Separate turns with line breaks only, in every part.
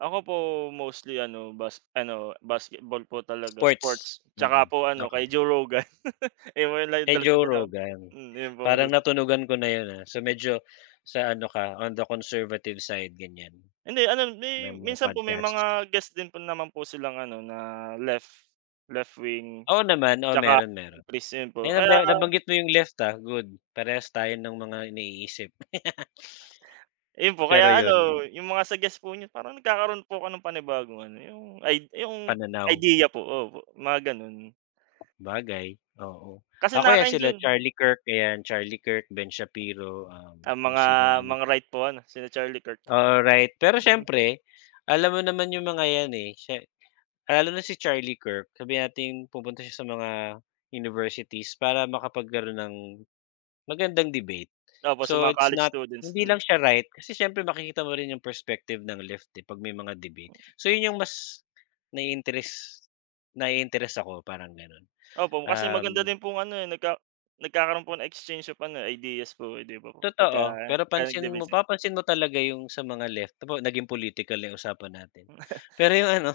Ako po mostly ano, bas ano, basketball po talaga
Sports.
sports,
Mm,
'tsaka po ano, kay
okey.
Joe Rogan.
Kay Joe
[unintelligible]
Rogan
Hmm, yun po
parang
madalas eh.
natunugan ko na yun, ah, so, medyo sa ano ka, on the conservative side gan'yan.
Hindi ano,
Na
may
mga
minsan po may
podcast.
mga guest din naman po silang ano na left, left wing.
Oo naman, oo
'Tsaka
meron, meron.
centris, ayun po.
Ayan
Kaya
na nabanggit mo yung left, ah, good parehas tayo nung mga iniisip.
Ayun po,
Pero
kaya
yun.
ano yung mga suggest po niyo parang nagkakaro'n po ko ng panibagong ano, yung id yung
Pananaw.
ideya po. Opo, mga ganun.
Bagay, oo
Kasi
ako 'yan sila
nakaka-enjoy.
Charlie Kirk, eh, Charlie Kirk, Ben Shapiro, um,
Ang
kung
mga,
sinong ano
mga
diyan.
right po ano, sina Charlie Kirk.
Alright, pero siyempre, alam mo naman yung mga 'yan, eh, sye lalo na si Charlie Kirk sabihin natin pumunta siya sa mga universities para makapagkaroon ng, magandang debate.
Tapos sa
So,
mga
it's
college
not
students,
hindi
hmm.
lang siya right kasi siyempre makikita mo rin yung perspective ng left pag may mga debate. So, yun yung mas, nai-interest, nai-interest ako parang gano'n,
Opo, kasi maganda
um.
din pong ano, eh, nagka nagkakaroon po ng exchange of ano, eh, ideas po, eh, 'di ba po pagka
Totoo, pero pansin mo,
nag-debate.
papansin mo talaga yung sa mga left [unintelligible] naging political na yung usapan natin. Pero yung ano,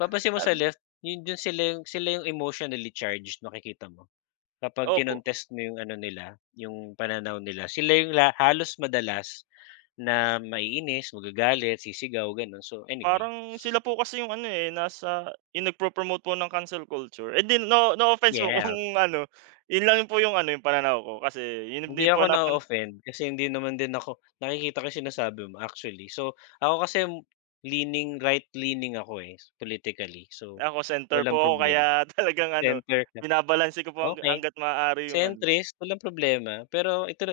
papansin mo sa left, yun dun sila yung, sila yung emotionally charged makikita mo. Kapag
Opo.
kinontest mo yung ano nila, yung pananaw nila, sila yung la halos madalas, na maiinis, magagalit, sisigaw, ganun, so anyway.
Parang sila po kasi yung ano, eh, nasa yung nagpro-promote po ng cancel culture. hindi, no, no offense po
Yes.
kung ano, yun lang po yung ano, yung pananaw ko kasi yun
Hindi
din po
ako
napan
na-o-offend kasi hindi naman din ako, nakikita ko sinasabi mo, actually. So, ako kasi, leaning right leaning ako, eh, politically. So,
Ako center po
walang
ko
problema.
kaya talagang ano,
Center. [unintelligible]
binabalanse ko po hang
Okey.
hangga't maaari yung ano.
Centrist, walang problema. Pero ito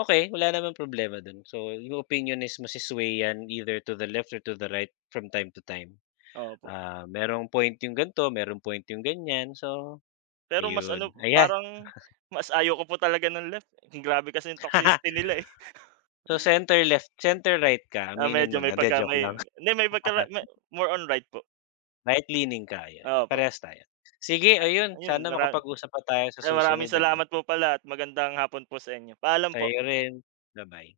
okey wala namang problema dun. So, yung opinion is maswe-sway 'yan either to the left or to the right from time to time.
Opo.
Ah, merong point yung gan'to, merong point yung gan'yan. So,
Pero mas ano,
ayun. Ayan.
parang, mas ayaw ko po talaga ng left, grabe kasi yung toxicity nila, eh.
So, center left, center right ka
Ah,
aminin mo
medyo may
na, 'di
pagka
joke
may
lang.
hindi may pagka may more on right po.
Right leaning ka ayan,
Opo.
parehas tayo, sige
Ah,
ayun
yun
sana
marami.
makapag-usap pa tayo sa
Ay maraming
susunod ano.
salamat po pala at magandang hapon po sa inyo, paalam po.
Sa'yo rin, ba-bye.